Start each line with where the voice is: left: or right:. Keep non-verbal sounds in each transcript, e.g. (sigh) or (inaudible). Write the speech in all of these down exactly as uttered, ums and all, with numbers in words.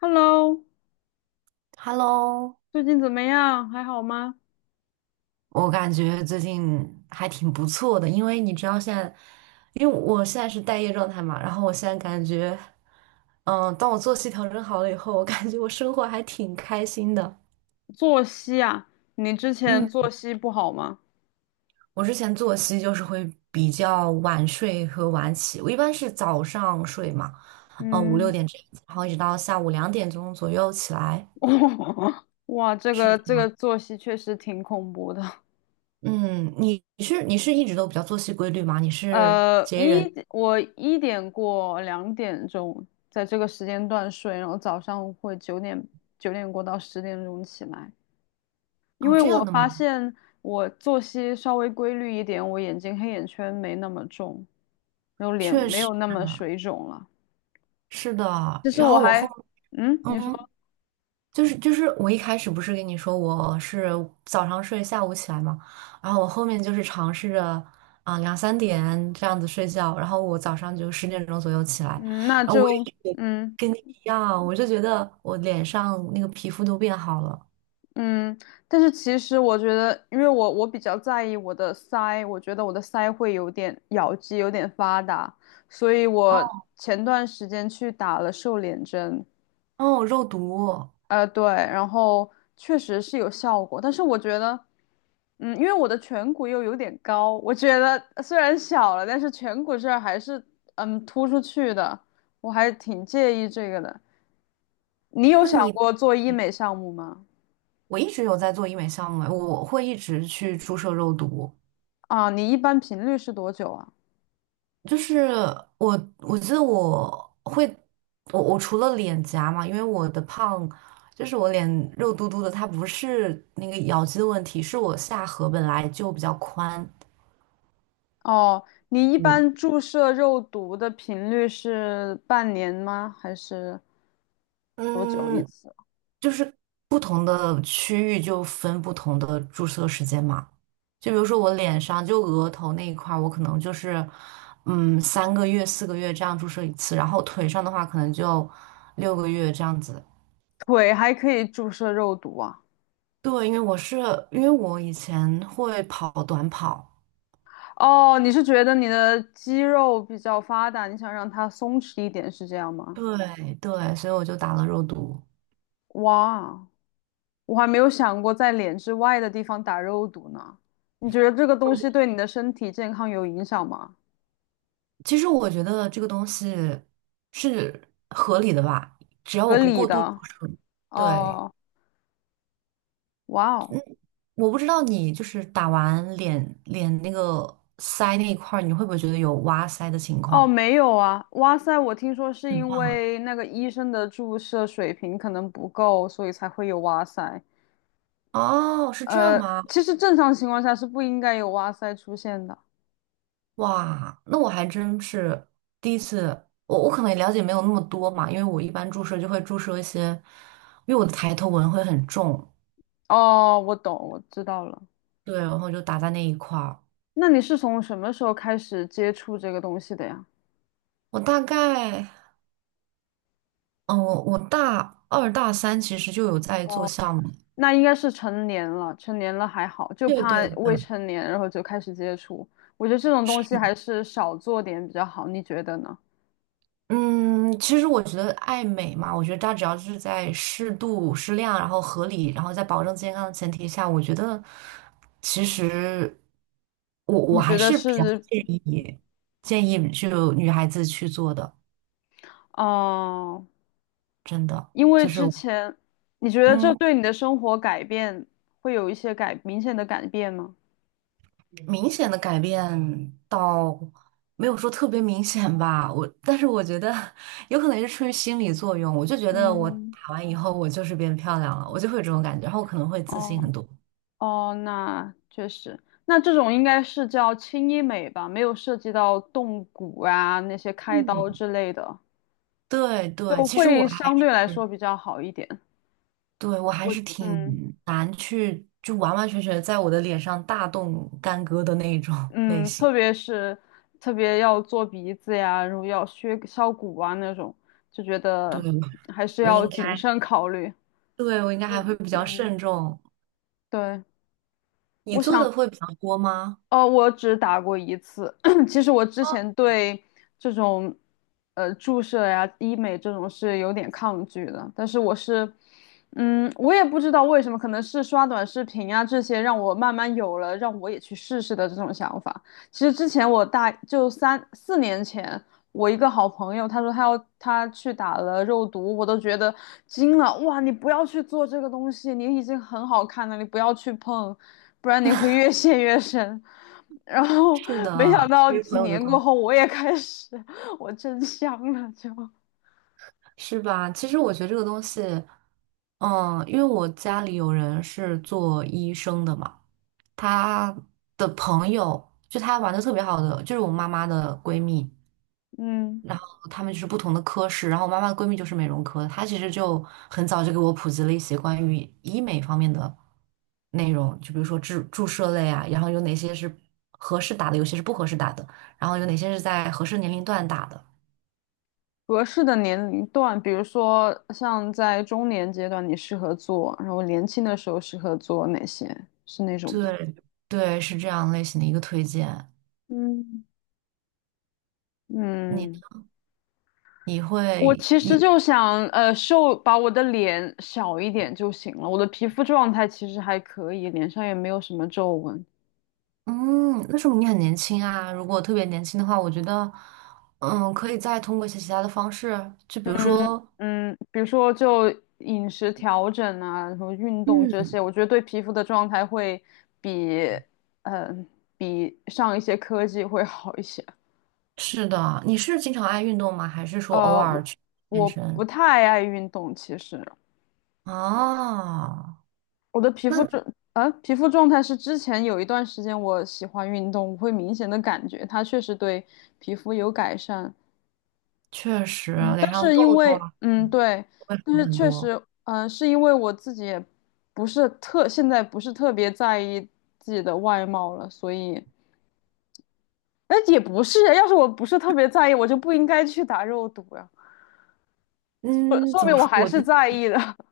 left: Hello，
right: Hello，
left: 最近怎么样？还好吗？
right: 我感觉最近还挺不错的，因为你知道现在，因为我现在是待业状态嘛，然后我现在感觉，嗯，当我作息调整好了以后，我感觉我生活还挺开心的。
left: 作息啊，你之前
right: 嗯，
left: 作息不好吗？
right: 我之前作息就是会比较晚睡和晚起，我一般是早上睡嘛，呃，五六
left: 嗯，
right: 点这样子然后一直到下午两点钟左右起来。
left: (laughs) 哇，这
right: 是
left: 个
right: 这
left: 这个
right: 样。
left: 作息确实挺恐怖的。
right: 嗯，你你是你是一直都比较作息规律吗？你是
left: 呃，
right: 节
left: 一
right: 人
left: 我一点过两点钟在这个时间段睡，然后早上会九点九点过到十点钟起来，因
right: 哦
left: 为
right: 这样
left: 我
right: 的吗？
left: 发现我作息稍微规律一点，我眼睛黑眼圈没那么重，然后脸
right: 确
left: 没
right: 实
left: 有那么水肿了。
right: 是的。
left: 其实
right: 然
left: 我
right: 后我后，
left: 还，嗯，你
right: 嗯，
left: 说，
right: 就是就是我一开始不是跟你说我是早上睡，下午起来嘛，然后我后面就是尝试着啊、两三点这样子睡觉，然后我早上就十点钟左右起来，
left: 嗯，那
right: 然后我
left: 就，
right: 也
left: 嗯
right: 跟你一样，我就觉得我脸上那个皮肤都变好了。
left: 嗯，但是其实我觉得，因为我我比较在意我的腮，我觉得我的腮会有点咬肌有点发达，所以
right: 哦，
left: 我前段时间去打了瘦脸针，
right: 哦，肉毒，
left: 呃，对，然后确实是有效果，但是我觉得，嗯，因为我的颧骨又有点高，我觉得虽然小了，但是颧骨这儿还是嗯突出去的，我还挺介意这个的。你有
right: 那
left: 想
right: 你
left: 过做医美项目吗？
right: 我一直有在做医美项目哎，我会一直去注射肉毒。
left: 啊，你一般频率是多久啊？
right: 就是我，我记得我会，我我除了脸颊嘛，因为我的胖，就是我脸肉嘟嘟的，它不是那个咬肌的问题，是我下颌本来就比较宽，
left: 哦，你一
right: 嗯，
left: 般注射肉毒的频率是半年吗？还是多久一
right: 嗯，
left: 次？
right: 就是不同的区域就分不同的注射时间嘛，就比如说我脸上就额头那一块儿我可能就是，嗯，三个月、四个月这样注射一次，然后腿上的话可能就六个月这样子。
left: 腿还可以注射肉毒啊？
right: 对，因为我是因为我以前会跑短跑，
left: 哦，你是觉得你的肌肉比较发达，你想让它松弛一点，是这样吗？
right: 对对，所以我就打了肉毒。
left: 哇，我还没有想过在脸之外的地方打肉毒呢。你觉得这个东西对你的身体健康有影响吗？
right: 其实我觉得这个东西是合理的吧，只要我
left: 合
right: 不
left: 理
right: 过度注
left: 的。
right: 射对，
left: 哦，哇
right: 嗯，
left: 哦，
right: 我不知道你就是打完脸脸那个腮那一块儿，你会不会觉得有挖腮的情
left: 哦，
right: 况？
left: 没有啊。哇塞，我听说是
right: 很
left: 因
right: 棒
left: 为那个医生的注射水平可能不够，所以才会有哇塞。
right: 哦，是这样
left: 呃，
right: 吗？
left: 其实正常情况下是不应该有哇塞出现的。
right: 哇，那我还真是第一次，我我可能也了解没有那么多嘛，因为我一般注射就会注射一些，因为我的抬头纹会很重，
left: 哦，我懂，我知道了。
right: 对，然后就打在那一块儿。
left: 那你是从什么时候开始接触这个东西的呀？
right: 我大概，嗯，我我大二大三其实就有在做
left: 哦，
right: 项目，
left: 那应该是成年了，成年了还好，就
right: 对
left: 怕
right: 对
left: 未
right: 对，
left: 成年然后就开始接触。我觉得这种东西
right: 是。
left: 还是少做点比较好，你觉得呢？
right: 嗯，其实我觉得爱美嘛，我觉得它只要是在适度、适量，然后合理，然后在保证健康的前提下，我觉得其实我我
left: 你觉
right: 还
left: 得
right: 是比较
left: 是，
right: 建议建议就女孩子去做的，
left: 嗯、
right: 真的
left: 因为
right: 就是
left: 之前你觉得这
right: 嗯，
left: 对你的生活改变会有一些改明显的改变吗？
right: 明显的改变倒没有说特别明显吧，我但是我觉得 (laughs) 有可能是出于心理作用，我就觉得我
left: 嗯，
right: 打完以后我就是变漂亮了，我就会有这种感觉，然后我可能会自信
left: 哦。
right: 很多。
left: 哦，那确实，那这种应该是叫轻医美吧，没有涉及到动骨啊那些开刀
right: 嗯。
left: 之类的，
right: 对对，
left: 就
right: 其实我
left: 会
right: 还
left: 相
right: 是
left: 对来说比较好一点。
right: 对我还
left: 我
right: 是挺
left: 嗯
right: 难去就完完全全在我的脸上大动干戈的那种 (laughs) 类
left: 嗯，
right: 型。
left: 特别是特别要做鼻子呀，然后要削削骨啊那种，就觉
right: 对，
left: 得还是
right: 我
left: 要
right: 应
left: 谨
right: 该，
left: 慎考虑。
right: 对我应该还会
left: 嗯，
right: 比较
left: 嗯，
right: 慎重。
left: 对，
right: 你
left: 我
right: 做
left: 想
right: 的会比较多吗？
left: 哦，我只打过一次。(clears throat) 其实我之前对这种呃注射呀、医美这种是有点抗拒的，但是我是，嗯，我也不知道为什么，可能是刷短视频呀这些让我慢慢有了让我也去试试的这种想法。其实之前我大就三四年前，我一个好朋友，他说他要他去打了肉毒，我都觉得惊了。哇，你不要去做这个东西，你已经很好看了，你不要去碰，不然你会越陷越深。然后
right: 是
left: 没想
right: 的，
left: 到
right: 对于朋
left: 几
right: 友的
left: 年
right: 关
left: 过
right: 系，
left: 后，我也开始，我真香了，就
right: 是吧？其实我觉得这个东西，嗯，因为我家里有人是做医生的嘛，他的朋友就他玩的特别好的，就是我妈妈的闺蜜。
left: 嗯，
right: 然后他们就是不同的科室，然后我妈妈的闺蜜就是美容科的，她其实就很早就给我普及了一些关于医美方面的内容，就比如说注注射类啊，然后有哪些是合适打的，有些是不合适打的，然后有哪些是在合适年龄段打的。
left: 合适的年龄段，比如说像在中年阶段，你适合做，然后年轻的时候适合做哪些？是那种吗？
right: 对对，是这样类型的一个推荐。
left: 嗯，
right: 你呢
left: 嗯，
right: 你
left: 我
right: 会
left: 其实
right: 你
left: 就想，呃，瘦，把我的脸小一点就行了。我的皮肤状态其实还可以，脸上也没有什么皱纹。
right: 嗯，那说明你很年轻啊。如果特别年轻的话，我觉得嗯，可以再通过一些其他的方式，就比如
left: 嗯
right: 说。
left: 嗯，比如说就饮食调整啊，然后运动这
right: 嗯，
left: 些，我觉得对皮肤的状态会比，嗯，比上一些科技会好一些。
right: 是的，你是经常爱运动吗？还是说偶
left: 呃，
right: 尔
left: 我
right: 去健
left: 我不
right: 身？
left: 太爱运动，其实，
right: 啊？
left: 我的皮
right: 那
left: 肤状啊，皮肤状态是之前有一段时间我喜欢运动，我会明显的感觉它确实对皮肤有改善。
right: 确实
left: 嗯，
right: 脸
left: 但
right: 上
left: 是因
right: 痘痘
left: 为
right: 啊
left: 嗯对，
right: 会
left: 但
right: 好
left: 是
right: 很
left: 确实
right: 多。
left: 嗯、呃是因为我自己也不是特现在不是特别在意自己的外貌了，所以哎也不是啊，要是我不是特别在意，我就不应该去打肉毒呀，说
right: 嗯，
left: 说
right: 怎
left: 明
right: 么
left: 我
right: 说？
left: 还
right: 我
left: 是
right: 觉得
left: 在意的 (laughs)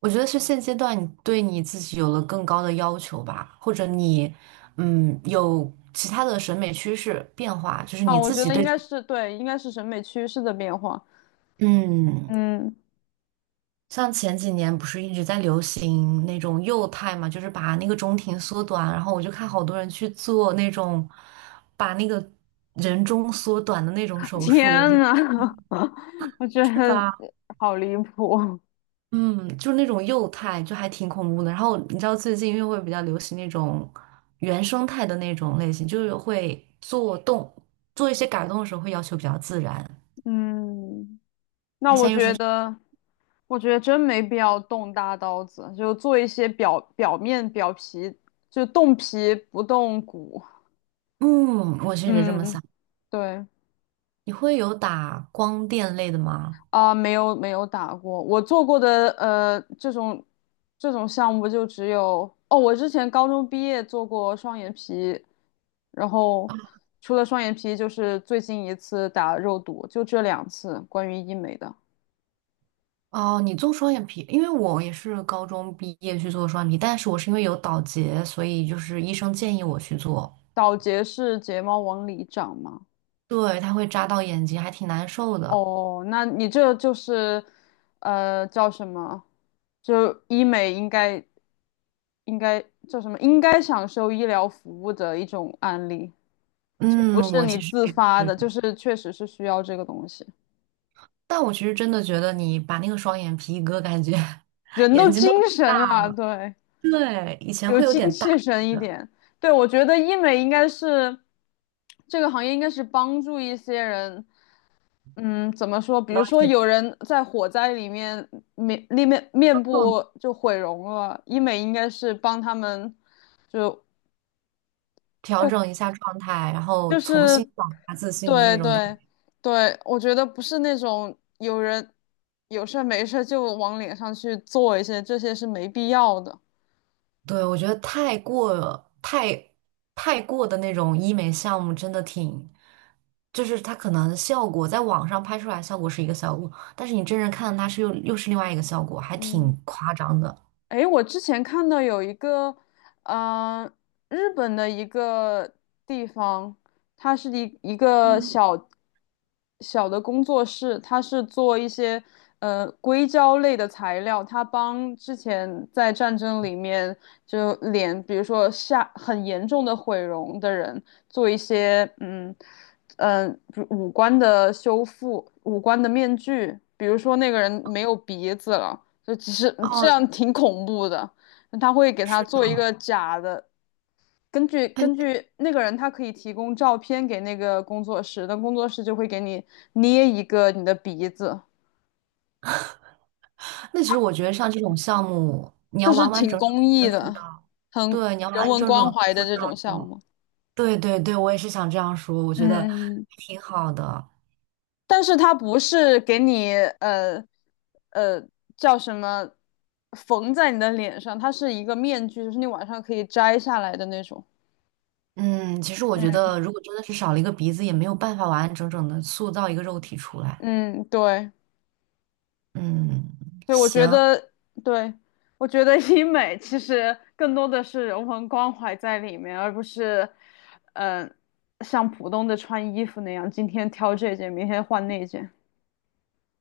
right: 我觉得是现阶段你对你自己有了更高的要求吧，或者你，嗯，有其他的审美趋势变化，就是
left: 啊。
right: 你
left: 我
right: 自
left: 觉
right: 己
left: 得应
right: 对，
left: 该是对，应该是审美趋势的变化。
right: 嗯，
left: 嗯，
right: 像前几年不是一直在流行那种幼态嘛，就是把那个中庭缩短，然后我就看好多人去做那种把那个人中缩短的那种
left: (laughs)
right: 手术，我觉
left: 天
right: 得
left: 呐，(laughs) 我觉
right: 是
left: 得
right: 吧？
left: 好离谱。
right: 嗯，就是那种幼态，就还挺恐怖的。然后你知道最近因为会比较流行那种原生态的那种类型，就是会做动做一些改动的时候会要求比较自然。
left: 嗯，那
right: 他现
left: 我
right: 在又是，
left: 觉得，我觉得真没必要动大刀子，就做一些表表面表皮，就动皮不动骨。
right: 嗯，我确实这么
left: 嗯，
right: 想。
left: 对。
right: 你会有打光电类的吗？
left: 啊，没有没有打过，我做过的呃这种这种项目就只有哦，我之前高中毕业做过双眼皮，然后除了双眼皮就是最近一次打肉毒，就这两次关于医美的。
right: 哦，你做双眼皮，因为我也是高中毕业去做双眼皮，但是我是因为有倒睫，所以就是医生建议我去做，
left: 倒睫是睫毛往里长吗？
right: 对，它会扎到眼睛，还挺难受的。
left: 哦，那你这就是呃叫什么？就医美应该应该叫什么？应该享受医疗服务的一种案例。就不
right: 嗯，
left: 是
right: 我
left: 你
right: 其实
left: 自
right: 也
left: 发的，
right: 是，
left: 就是确实是需要这个东西。
right: 但我其实真的觉得你把那个双眼皮一割，感觉 (laughs)
left: 人
right: 眼
left: 都
right: 睛都
left: 精
right: 大，
left: 神了，对，
right: 对，以前
left: 有
right: 会有
left: 精
right: 点
left: 气
right: 大，
left: 神一点。对，我觉得医美应该是这个行业，应该是帮助一些人。嗯，怎么说？比
right: 然
left: 如
right: 后
left: 说
right: 也调
left: 有人在火灾里面面面面
right: 整
left: 部就毁容了，医美应该是帮他们就
right: 调
left: 就
right: 整一下状态，然后
left: 就
right: 重新
left: 是
right: 找回自信的那
left: 对
right: 种感觉。
left: 对对，我觉得不是那种有人有事儿没事儿就往脸上去做一些，这些是没必要的。
right: 对，我觉得太过太太过的那种医美项目真的挺，就是它可能效果在网上拍出来效果是一个效果，但是你真人看它是又又是另外一个效果，还
left: 嗯。
right: 挺夸张的。
left: 诶，我之前看到有一个，嗯、日本的一个地方，它是一一个小小的工作室，它是做一些呃硅胶类的材料，它帮之前在战争里面就脸，比如说下很严重的毁容的人做一些嗯嗯、呃比如五官的修复，五官的面具，比如说那个人没有鼻子了。就只是这样
right: 哦，
left: 挺恐怖的。他会给他
right: 是的，
left: 做一个假的，根据
right: 哎，
left: 根据那个人，他可以提供照片给那个工作室，那工作室就会给你捏一个你的鼻子，
right: 那其实我觉得像这种项目，你要
left: 就是
right: 完完
left: 挺
right: 整整
left: 公
right: 地
left: 益
right: 恢复
left: 的，
right: 到，
left: 很
right: 对，你要完
left: 人
right: 完
left: 文
right: 整整
left: 关
right: 的恢
left: 怀的
right: 复
left: 这
right: 到，
left: 种项目。
right: 对对对，我也是想这样说，我觉得
left: 嗯，嗯嗯
right: 挺好的。
left: 但是他不是给你呃呃叫什么缝在你的脸上，它是一个面具，就是你晚上可以摘下来的那种。
right: 嗯，其实我觉
left: 嗯
right: 得，如果真的是少了一个鼻子，也没有办法完完整整的塑造一个肉体出来。
left: 嗯，对。
right: 嗯，
left: 对，我觉
right: 行，
left: 得，对，我觉得医美其实更多的是人文关怀在里面，而不是，嗯、像普通的穿衣服那样，今天挑这件，明天换那件。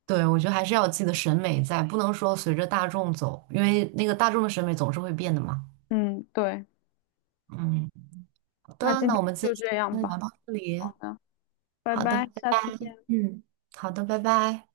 right: 对，我觉得还是要有自己的审美在，不能说随着大众走，因为那个大众的审美总是会变的嘛。
left: 嗯，对，
right: 嗯，好
left: 那
right: 的，
left: 今
right: 那
left: 天
right: 我们今
left: 就
right: 天
left: 这样
right: 先聊
left: 吧。
right: 到这里。
left: 好的，拜
right: 好
left: 拜，
right: 的，
left: 下次见。
right: 嗯，好的，拜拜。